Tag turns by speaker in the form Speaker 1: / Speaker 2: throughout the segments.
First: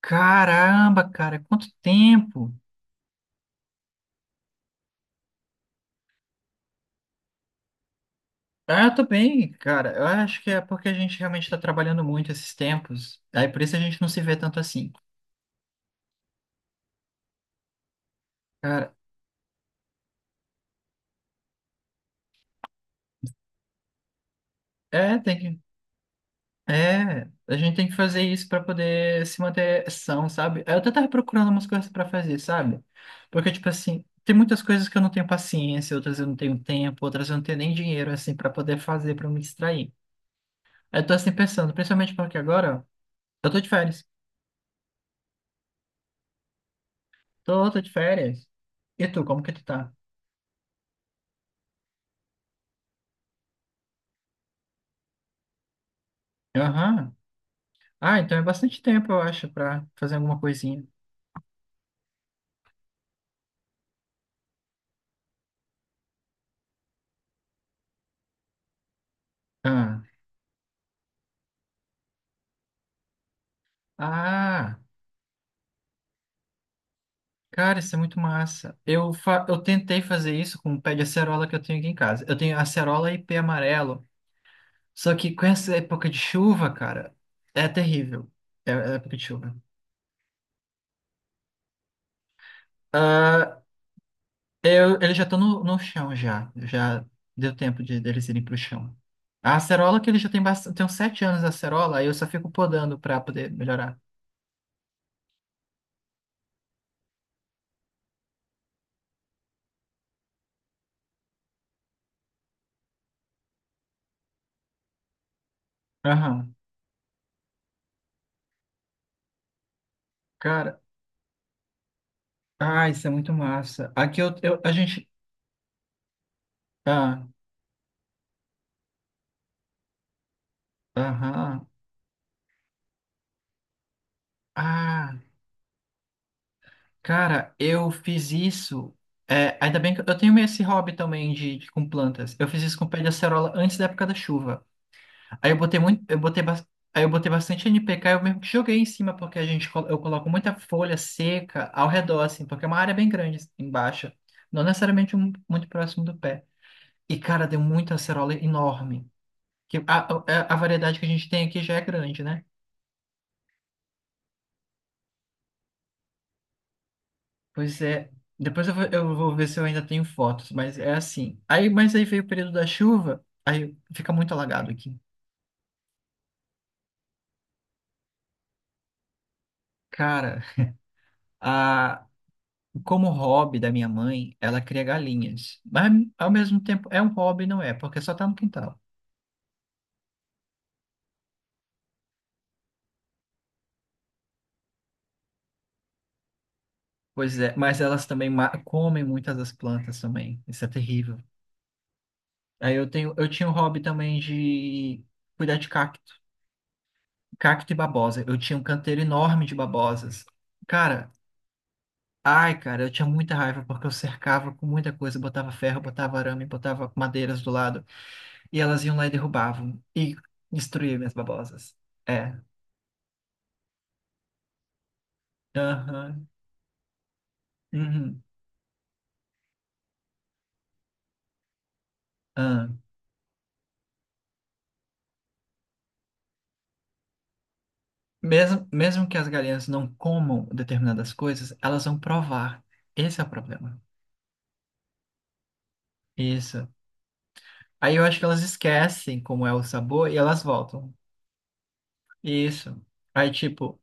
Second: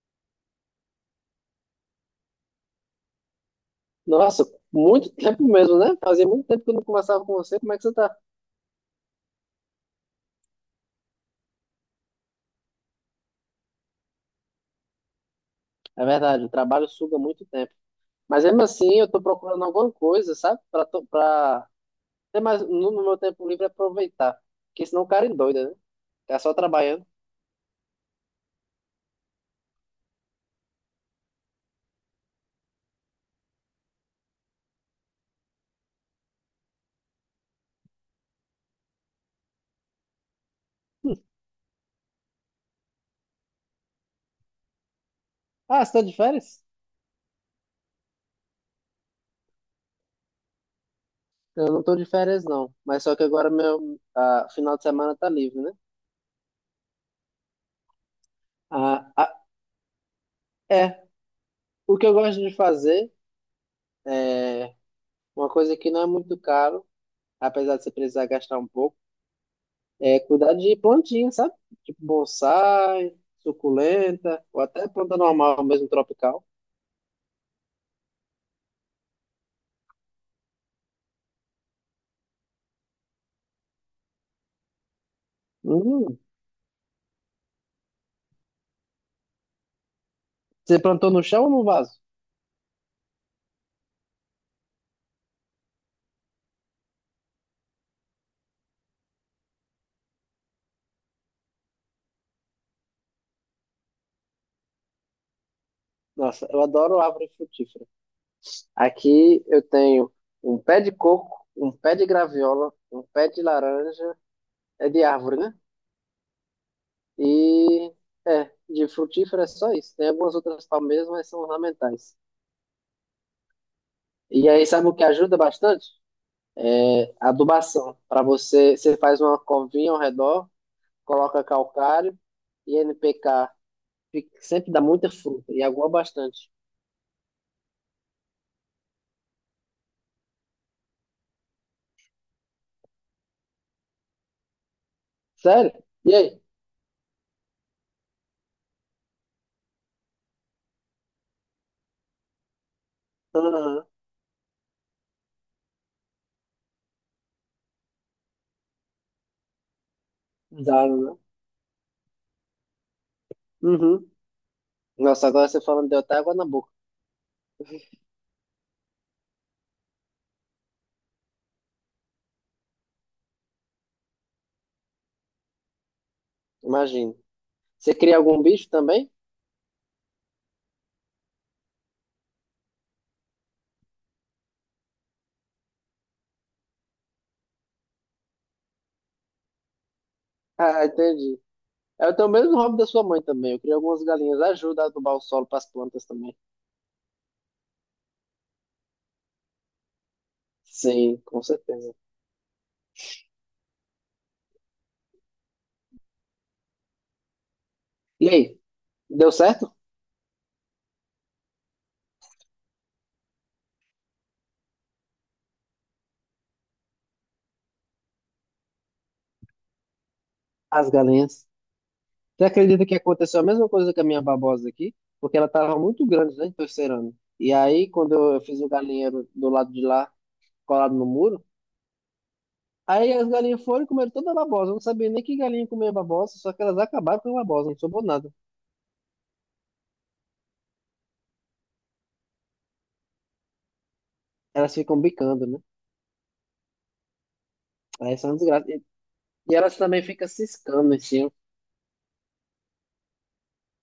Speaker 1: Caramba, cara, quanto tempo!
Speaker 2: Nossa, muito tempo mesmo, né? Fazia muito tempo que eu não conversava com você. Como é que você tá?
Speaker 1: Ah, eu tô bem, cara. Eu acho que é porque a gente realmente tá trabalhando muito esses tempos. Aí por isso a gente não se vê tanto assim.
Speaker 2: É verdade, o trabalho suga muito tempo. Mas mesmo
Speaker 1: Cara,
Speaker 2: assim, eu tô procurando alguma coisa, sabe? Pra ter mais no meu tempo livre aproveitar. Porque senão o
Speaker 1: é,
Speaker 2: cara
Speaker 1: tem que.
Speaker 2: endoida, né? Tá só trabalhando.
Speaker 1: É, a gente tem que fazer isso pra poder se manter são, sabe? Eu até tava procurando umas coisas pra fazer, sabe? Porque, tipo assim, tem muitas coisas que eu não tenho paciência, outras eu não tenho tempo, outras eu não tenho nem dinheiro, assim, pra poder fazer, pra me distrair. Aí eu tô assim pensando, principalmente porque agora eu tô de férias.
Speaker 2: Ah, você tá de férias?
Speaker 1: Tô, tô de férias. E tu, como que tu tá?
Speaker 2: Eu não tô de férias, não. Mas só que agora meu final de semana tá livre, né?
Speaker 1: Aham. Ah, então é bastante tempo,
Speaker 2: Ah,
Speaker 1: eu
Speaker 2: ah,
Speaker 1: acho, pra fazer alguma coisinha.
Speaker 2: é. O que eu gosto de fazer, é uma coisa que não é muito caro, apesar de você precisar gastar um pouco.
Speaker 1: Ah,
Speaker 2: É cuidar de plantinha, sabe? Tipo bonsai, suculenta, ou
Speaker 1: ah,
Speaker 2: até planta normal, mesmo tropical.
Speaker 1: cara, isso é muito massa. Eu tentei fazer isso com o pé de acerola que eu tenho aqui em casa. Eu tenho acerola e pé amarelo. Só que com essa época
Speaker 2: Hum,
Speaker 1: de chuva, cara, é terrível. É, é época de chuva.
Speaker 2: você plantou no chão ou no vaso?
Speaker 1: Ah, eu, eles já estão no chão já. Já deu tempo de, deles irem pro chão. A acerola que ele já tem bastante, tem uns sete anos a acerola, aí eu só fico podando pra poder melhorar.
Speaker 2: Nossa, eu adoro árvore frutífera. Aqui eu tenho um pé de coco, um pé de graviola, um pé de laranja, é de árvore, né?
Speaker 1: Aham.
Speaker 2: E é, de frutífera é só isso. Tem algumas outras
Speaker 1: Cara,
Speaker 2: palmeiras, mas são ornamentais.
Speaker 1: ah, isso é muito massa. Aqui eu,
Speaker 2: E aí,
Speaker 1: a
Speaker 2: sabe o que
Speaker 1: gente.
Speaker 2: ajuda bastante? É,
Speaker 1: Ah,
Speaker 2: adubação. Para você, você faz uma covinha ao redor, coloca
Speaker 1: aham.
Speaker 2: calcário e NPK. Fica- Sempre dá muita
Speaker 1: Ah,
Speaker 2: fruta e água bastante.
Speaker 1: cara, eu fiz isso. É, ainda bem que eu tenho meio esse hobby também com plantas. Eu fiz isso com pé de acerola antes da época da chuva. Aí eu
Speaker 2: Sério?
Speaker 1: botei muito,
Speaker 2: E
Speaker 1: eu botei,
Speaker 2: aí?
Speaker 1: aí eu botei bastante NPK, eu mesmo que joguei em cima porque eu coloco muita folha seca ao redor assim, porque é uma área bem grande assim,
Speaker 2: Aham.
Speaker 1: embaixo, não necessariamente muito próximo do pé. E cara, deu muita acerola enorme. Que a, a a
Speaker 2: Dá,
Speaker 1: variedade que a
Speaker 2: né?
Speaker 1: gente tem aqui já é grande, né?
Speaker 2: Uhum. Nossa, agora você falando deu até água na boca.
Speaker 1: Pois é. Depois eu vou ver se eu ainda tenho fotos, mas é assim. Aí, mas aí veio o período da chuva, aí fica muito alagado aqui.
Speaker 2: Imagina. Você cria algum bicho também?
Speaker 1: Cara, a, como hobby da minha mãe, ela cria galinhas. Mas ao mesmo tempo é um hobby, não é? Porque só tá no quintal.
Speaker 2: Ah, entendi. Eu tenho o mesmo hobby da sua mãe também. Eu crio algumas galinhas. Ajuda a adubar o solo para as plantas também.
Speaker 1: Pois é, mas elas também comem muitas das plantas também. Isso é
Speaker 2: Sim,
Speaker 1: terrível.
Speaker 2: com certeza.
Speaker 1: Aí eu tenho, eu tinha um hobby também de cuidar de cacto. Cacto e babosa.
Speaker 2: E
Speaker 1: Eu tinha
Speaker 2: aí?
Speaker 1: um canteiro
Speaker 2: Deu
Speaker 1: enorme de
Speaker 2: certo?
Speaker 1: babosas. Cara, ai, cara, eu tinha muita raiva porque eu cercava com muita coisa, botava ferro, botava arame, botava madeiras do lado, e elas iam lá e derrubavam e
Speaker 2: As
Speaker 1: destruíam minhas
Speaker 2: galinhas.
Speaker 1: babosas. É.
Speaker 2: Você acredita que aconteceu a mesma coisa com a minha babosa aqui? Porque ela estava muito
Speaker 1: Aham.
Speaker 2: grande, né, de terceiro ano. E aí, quando
Speaker 1: Uhum.
Speaker 2: eu fiz o galinheiro do lado de lá, colado no muro,
Speaker 1: Aham.
Speaker 2: aí as galinhas foram e comeram toda a babosa. Eu não sabia nem que galinha comia babosa, só que elas acabaram com a babosa, não sobrou nada.
Speaker 1: Mesmo, mesmo que as galinhas não comam determinadas coisas, elas vão provar. Esse é o problema.
Speaker 2: Elas ficam bicando, né?
Speaker 1: Isso. Aí eu
Speaker 2: Aí
Speaker 1: acho que
Speaker 2: são
Speaker 1: elas
Speaker 2: desgraça.
Speaker 1: esquecem como é
Speaker 2: E
Speaker 1: o
Speaker 2: elas também
Speaker 1: sabor e
Speaker 2: ficam
Speaker 1: elas voltam.
Speaker 2: ciscando em cima.
Speaker 1: Isso. Aí, tipo,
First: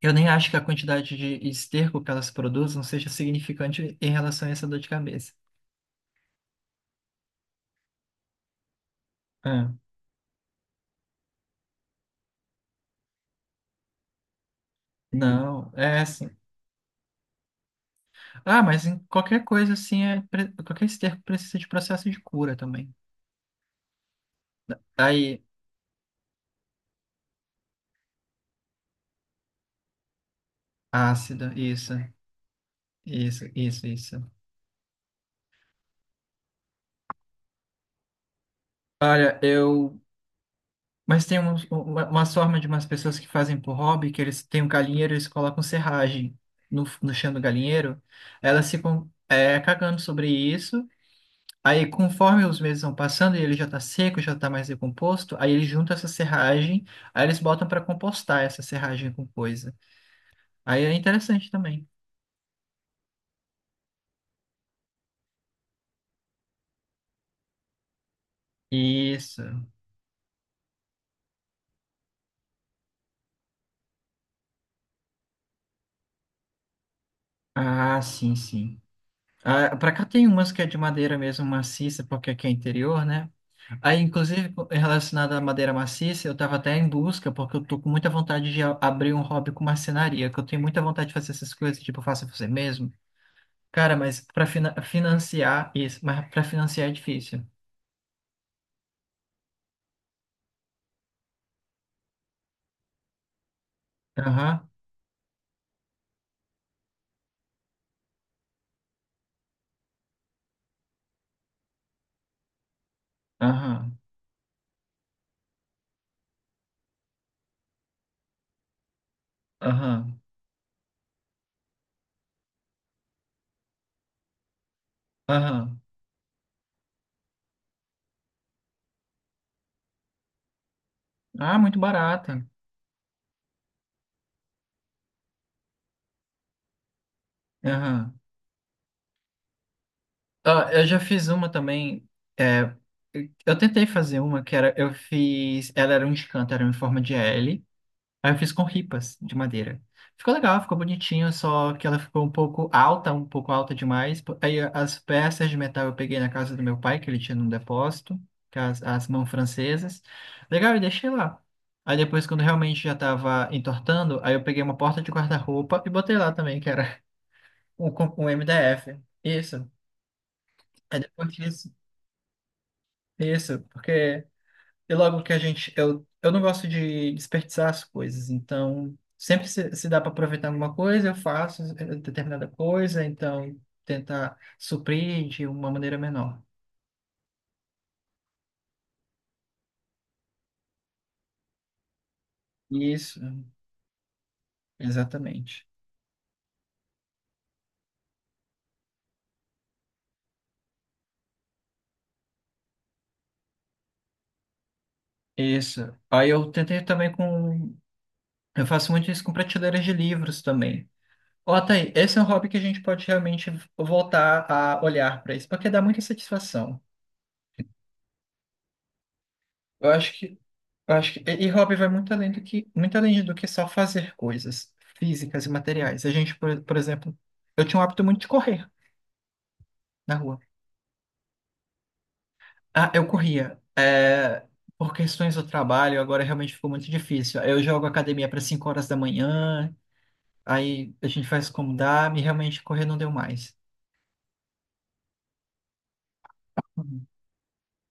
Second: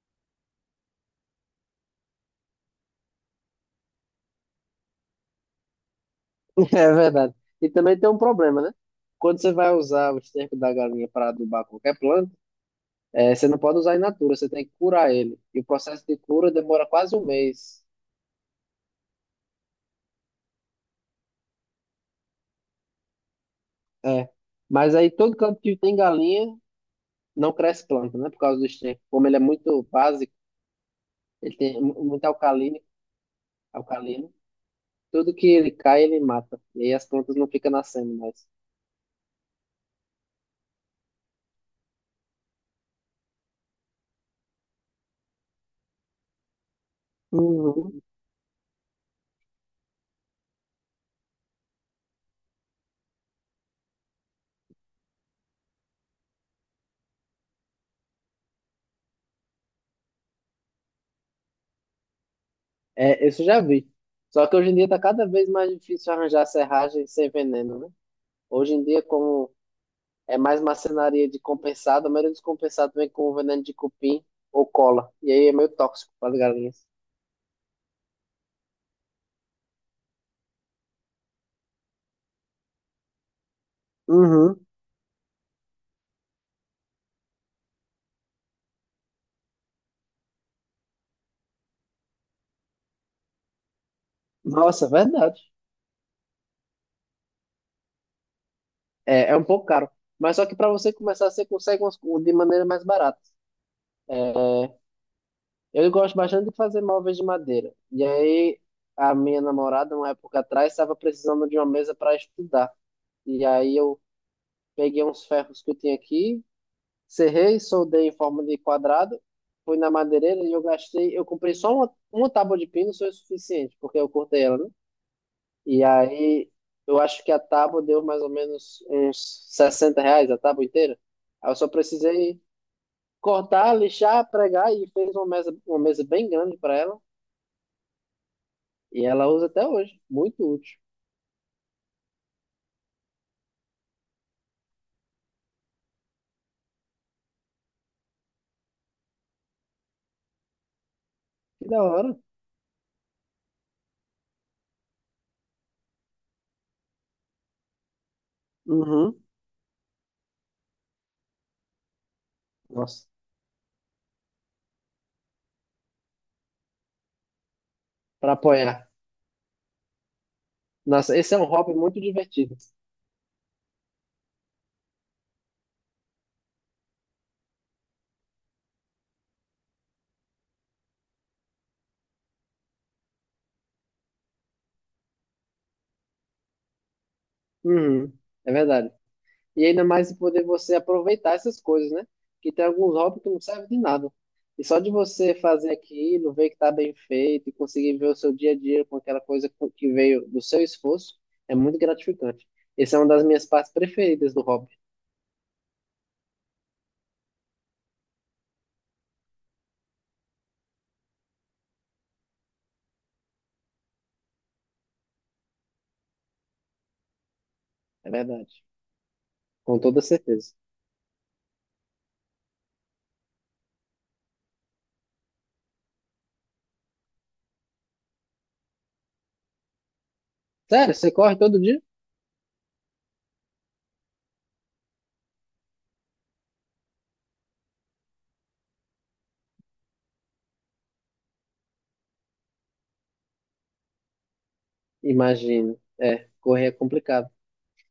Speaker 1: eu nem acho que a quantidade de esterco que elas produzem seja significante em relação a essa dor de cabeça.
Speaker 2: É verdade. E também tem um problema, né? Quando você vai usar o esterco da galinha para adubar qualquer planta, você não pode usar in natura, você tem que curar ele. E o
Speaker 1: Não, é
Speaker 2: processo de
Speaker 1: assim.
Speaker 2: cura demora quase 1 mês.
Speaker 1: Ah, mas em qualquer coisa assim, é, qualquer esterco precisa de processo de cura também.
Speaker 2: É. Mas
Speaker 1: Tá.
Speaker 2: aí todo
Speaker 1: Aí,
Speaker 2: campo que tem galinha não cresce planta, né? Por causa do esterco. Como ele é muito básico,
Speaker 1: ácida,
Speaker 2: ele tem
Speaker 1: isso,
Speaker 2: muito alcalino,
Speaker 1: isso, isso, isso.
Speaker 2: alcalino. Tudo que ele cai, ele mata. E aí as plantas não ficam nascendo mais.
Speaker 1: Olha, eu. Mas tem uma forma de umas pessoas que fazem por hobby, que eles têm um galinheiro e eles colocam serragem no chão do galinheiro.
Speaker 2: Uhum.
Speaker 1: Elas ficam é, cagando sobre isso. Aí, conforme os meses vão passando e ele já tá seco, já tá mais decomposto, aí eles juntam essa serragem, aí eles botam para compostar essa serragem com coisa. Aí é interessante também.
Speaker 2: É, isso eu já vi. Só que hoje em dia tá cada vez mais difícil arranjar serragem sem veneno, né? Hoje em dia,
Speaker 1: Isso.
Speaker 2: como é mais marcenaria de compensado, a maioria dos compensados vem com veneno de cupim ou cola. E aí é meio tóxico para as galinhas.
Speaker 1: Ah, sim, sim. Ah, para cá tem umas que é de madeira mesmo maciça, porque aqui é interior, né? Aí, inclusive,
Speaker 2: Uhum.
Speaker 1: relacionado à madeira maciça, eu tava até em busca, porque eu tô com muita vontade de abrir um hobby com marcenaria, que eu tenho muita vontade de fazer essas coisas, tipo, faça você mesmo. Cara,
Speaker 2: Nossa, verdade.
Speaker 1: mas para financiar é difícil.
Speaker 2: É, é um pouco caro. Mas só que para você começar, você consegue umas co- de maneira mais barata.
Speaker 1: Aham,
Speaker 2: Eu gosto bastante de fazer móveis de madeira. E aí, a minha namorada, uma época atrás, estava precisando de uma mesa para estudar. E aí,
Speaker 1: aham,
Speaker 2: eu peguei uns ferros que eu tinha aqui, serrei, soldei em forma de quadrado, fui na
Speaker 1: aham,
Speaker 2: madeireira e eu gastei. Eu comprei só uma tábua de pino, foi o suficiente, porque eu cortei ela, né?
Speaker 1: aham.
Speaker 2: E aí, eu acho que a tábua deu mais ou menos uns R$ 60, a tábua inteira. Aí eu
Speaker 1: Ah,
Speaker 2: só
Speaker 1: muito
Speaker 2: precisei
Speaker 1: barata.
Speaker 2: cortar, lixar, pregar e fez uma mesa bem grande para ela.
Speaker 1: Aham.
Speaker 2: E ela usa até hoje. Muito
Speaker 1: Ah,
Speaker 2: útil.
Speaker 1: eu já fiz uma também. É, eu tentei fazer uma que era. Eu fiz. Ela era um escanto, era em forma de L. Aí eu fiz com ripas de madeira. Ficou legal, ficou bonitinho,
Speaker 2: Que
Speaker 1: só
Speaker 2: da
Speaker 1: que ela
Speaker 2: hora.
Speaker 1: ficou um pouco alta demais. Aí as peças de metal eu peguei na casa do meu pai, que ele tinha num depósito, que é as
Speaker 2: Uhum.
Speaker 1: mãos francesas. Legal, e deixei lá. Aí depois, quando realmente já
Speaker 2: Nossa,
Speaker 1: tava entortando, aí eu peguei uma porta de guarda-roupa e botei lá também, que era um
Speaker 2: para apoiar.
Speaker 1: MDF. Isso. Aí
Speaker 2: Nossa,
Speaker 1: depois
Speaker 2: esse é um
Speaker 1: disso.
Speaker 2: hobby muito divertido.
Speaker 1: Isso, porque e logo que a gente. Eu não gosto de desperdiçar as coisas, então sempre se dá para aproveitar alguma coisa, eu faço eh, determinada coisa, então tentar suprir de uma maneira menor.
Speaker 2: Uhum. É verdade. E ainda mais de poder você aproveitar essas coisas, né? Que tem alguns
Speaker 1: Isso,
Speaker 2: hobbies que não servem de nada. E só de você
Speaker 1: exatamente.
Speaker 2: fazer aquilo, ver que tá bem feito e conseguir ver o seu dia a dia com aquela que veio do seu esforço, é muito gratificante. Essa é uma das minhas partes preferidas do hobby,
Speaker 1: Isso. Aí eu tentei também com. Eu faço muito isso com prateleiras de livros também. Ó, tá aí, esse é um hobby que a gente pode realmente voltar a olhar para isso, porque dá muita satisfação.
Speaker 2: é verdade. Com
Speaker 1: Eu
Speaker 2: toda
Speaker 1: acho que
Speaker 2: certeza.
Speaker 1: Eu acho que, e hobby vai muito além do que, muito além do que só fazer coisas físicas e materiais. A gente, por exemplo, eu tinha um hábito muito de correr na rua.
Speaker 2: Sério, você corre todo dia?
Speaker 1: Ah, eu corria. É, por questões do trabalho, agora realmente ficou muito difícil. Eu jogo academia para 5 horas da manhã, aí a gente faz como dá, e realmente correr não deu mais.
Speaker 2: Imagino. É, correr é
Speaker 1: Uhum.
Speaker 2: complicado.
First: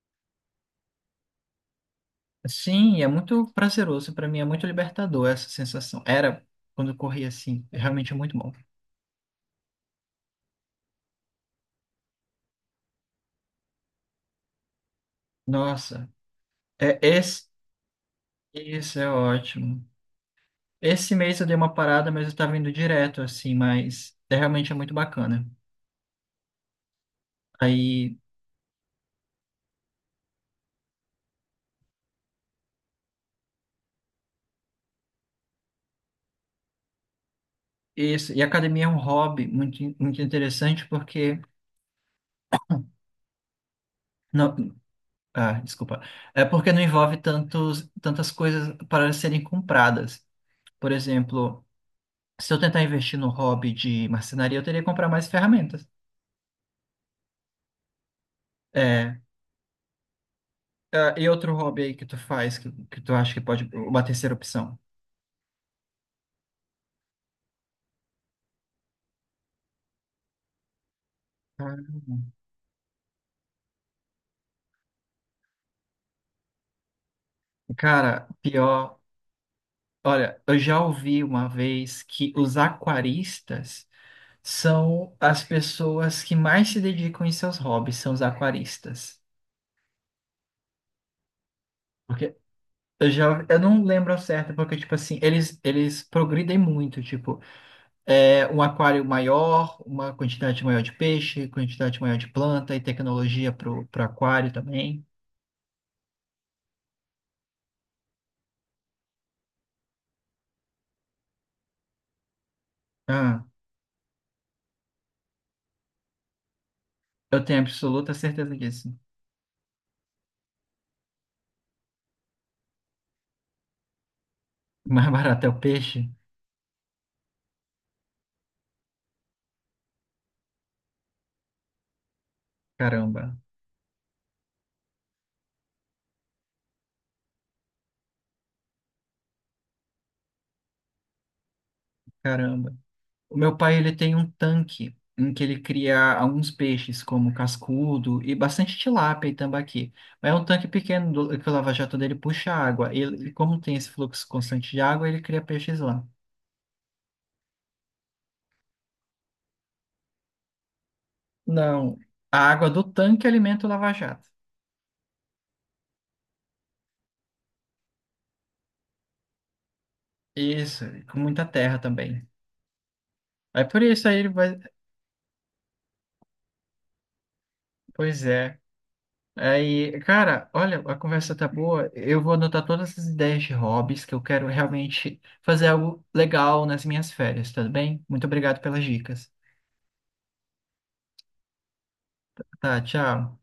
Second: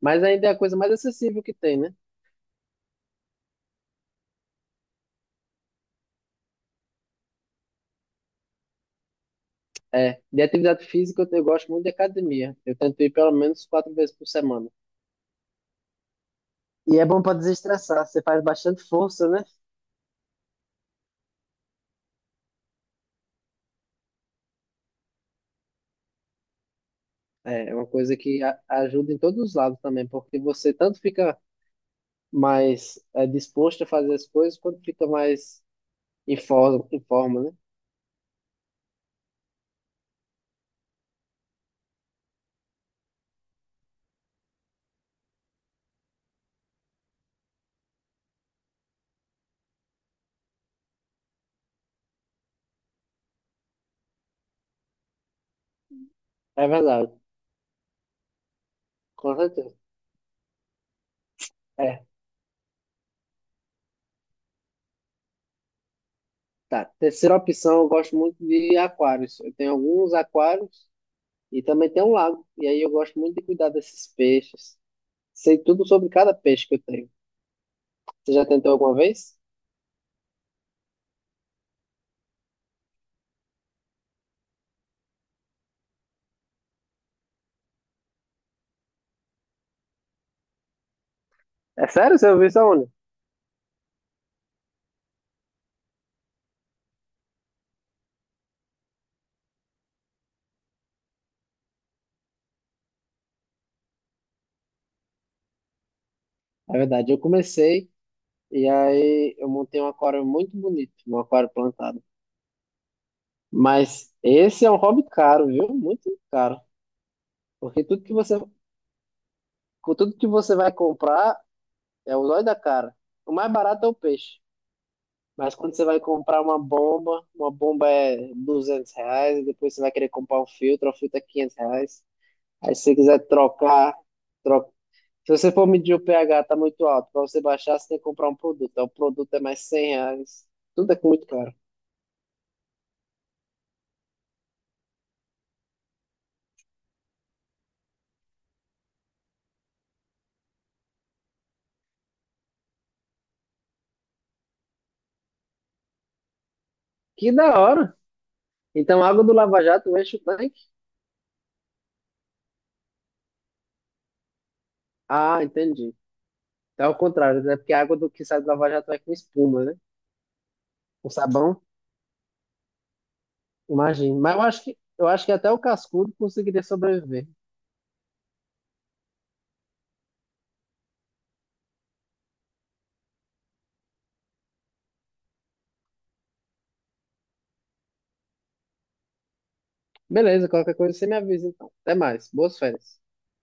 Speaker 2: Mas ainda é a coisa mais acessível que tem, né?
Speaker 1: Sim, é muito prazeroso para mim, é muito libertador essa sensação. Era quando eu corria assim, realmente é realmente muito bom.
Speaker 2: É, de atividade física eu gosto muito de academia. Eu tento ir pelo menos 4 vezes por semana.
Speaker 1: Nossa,
Speaker 2: E
Speaker 1: é
Speaker 2: é bom para
Speaker 1: esse,
Speaker 2: desestressar, você faz bastante
Speaker 1: isso é
Speaker 2: força, né?
Speaker 1: ótimo. Esse mês eu dei uma parada, mas eu estava indo direto, assim, mas é, realmente é muito bacana.
Speaker 2: É, é uma
Speaker 1: Aí,
Speaker 2: coisa que ajuda em todos os lados também, porque você tanto fica mais disposto a fazer as coisas, quanto fica mais em forma, né?
Speaker 1: isso, e academia é um hobby muito, muito interessante porque, não, ah, desculpa, é porque não envolve tantas coisas para serem compradas. Por exemplo, se eu tentar investir no hobby de marcenaria, eu teria que comprar mais ferramentas.
Speaker 2: É verdade,
Speaker 1: É,
Speaker 2: com certeza.
Speaker 1: ah, e outro hobby aí
Speaker 2: É.
Speaker 1: que tu faz, que tu acha que pode, uma terceira opção?
Speaker 2: Tá, terceira opção, eu gosto muito de aquários. Eu tenho alguns aquários e
Speaker 1: Ah,
Speaker 2: também tem um lago. E aí eu gosto muito de cuidar desses peixes. Sei tudo sobre cada peixe que eu tenho.
Speaker 1: cara,
Speaker 2: Você já tentou alguma
Speaker 1: pior.
Speaker 2: vez?
Speaker 1: Olha, eu já ouvi uma vez que os aquaristas são as pessoas que mais se dedicam em seus hobbies, são os aquaristas.
Speaker 2: É sério? Você
Speaker 1: Porque
Speaker 2: ouviu isso aonde?
Speaker 1: eu não lembro ao certo, porque, tipo assim, eles progridem muito, tipo, é, um aquário maior, uma quantidade maior de peixe, quantidade maior de planta e tecnologia pro aquário também.
Speaker 2: É verdade, eu comecei e aí eu montei um aquário muito bonito, um aquário plantado.
Speaker 1: Ah,
Speaker 2: Mas esse é um hobby caro, viu? Muito caro.
Speaker 1: eu tenho
Speaker 2: Porque tudo que
Speaker 1: absoluta
Speaker 2: você,
Speaker 1: certeza disso.
Speaker 2: com tudo que você vai comprar é o olho da cara. O mais barato é o peixe.
Speaker 1: Mais barato é
Speaker 2: Mas
Speaker 1: o
Speaker 2: quando você vai
Speaker 1: peixe?
Speaker 2: comprar uma bomba é R$ 200, e depois você vai querer comprar um filtro, o filtro é R$ 500. Aí se você quiser
Speaker 1: Caramba,
Speaker 2: trocar, troca. Se você for medir o pH, tá muito alto. Para você baixar, você tem que comprar um produto. Aí o produto é mais R$ 100. Tudo é muito caro.
Speaker 1: caramba. O meu pai, ele tem um tanque em que ele cria alguns peixes, como cascudo e bastante tilápia e tambaqui. Mas é um tanque pequeno que o lava-jato dele puxa água. Como tem esse fluxo constante de água, ele cria peixes lá.
Speaker 2: Que da hora! Então, a água do Lava Jato enche o tanque?
Speaker 1: Não, a água do tanque alimenta o lava-jato.
Speaker 2: Ah, entendi. Então, é o contrário, né? Porque a água do que sai do Lava Jato é com espuma, né?
Speaker 1: Isso, e
Speaker 2: Com
Speaker 1: com muita
Speaker 2: sabão,
Speaker 1: terra também. Aí por isso aí
Speaker 2: imagina.
Speaker 1: ele
Speaker 2: Mas
Speaker 1: vai...
Speaker 2: eu acho que até o cascudo conseguiria sobreviver.
Speaker 1: Pois é. Aí, cara, olha, a conversa tá boa. Eu vou anotar todas essas ideias de hobbies que eu quero realmente fazer algo legal nas minhas férias, tudo bem? Muito obrigado pelas dicas.
Speaker 2: Beleza, qualquer coisa você me avisa então. Até mais. Boas
Speaker 1: Tá,
Speaker 2: férias.
Speaker 1: tchau.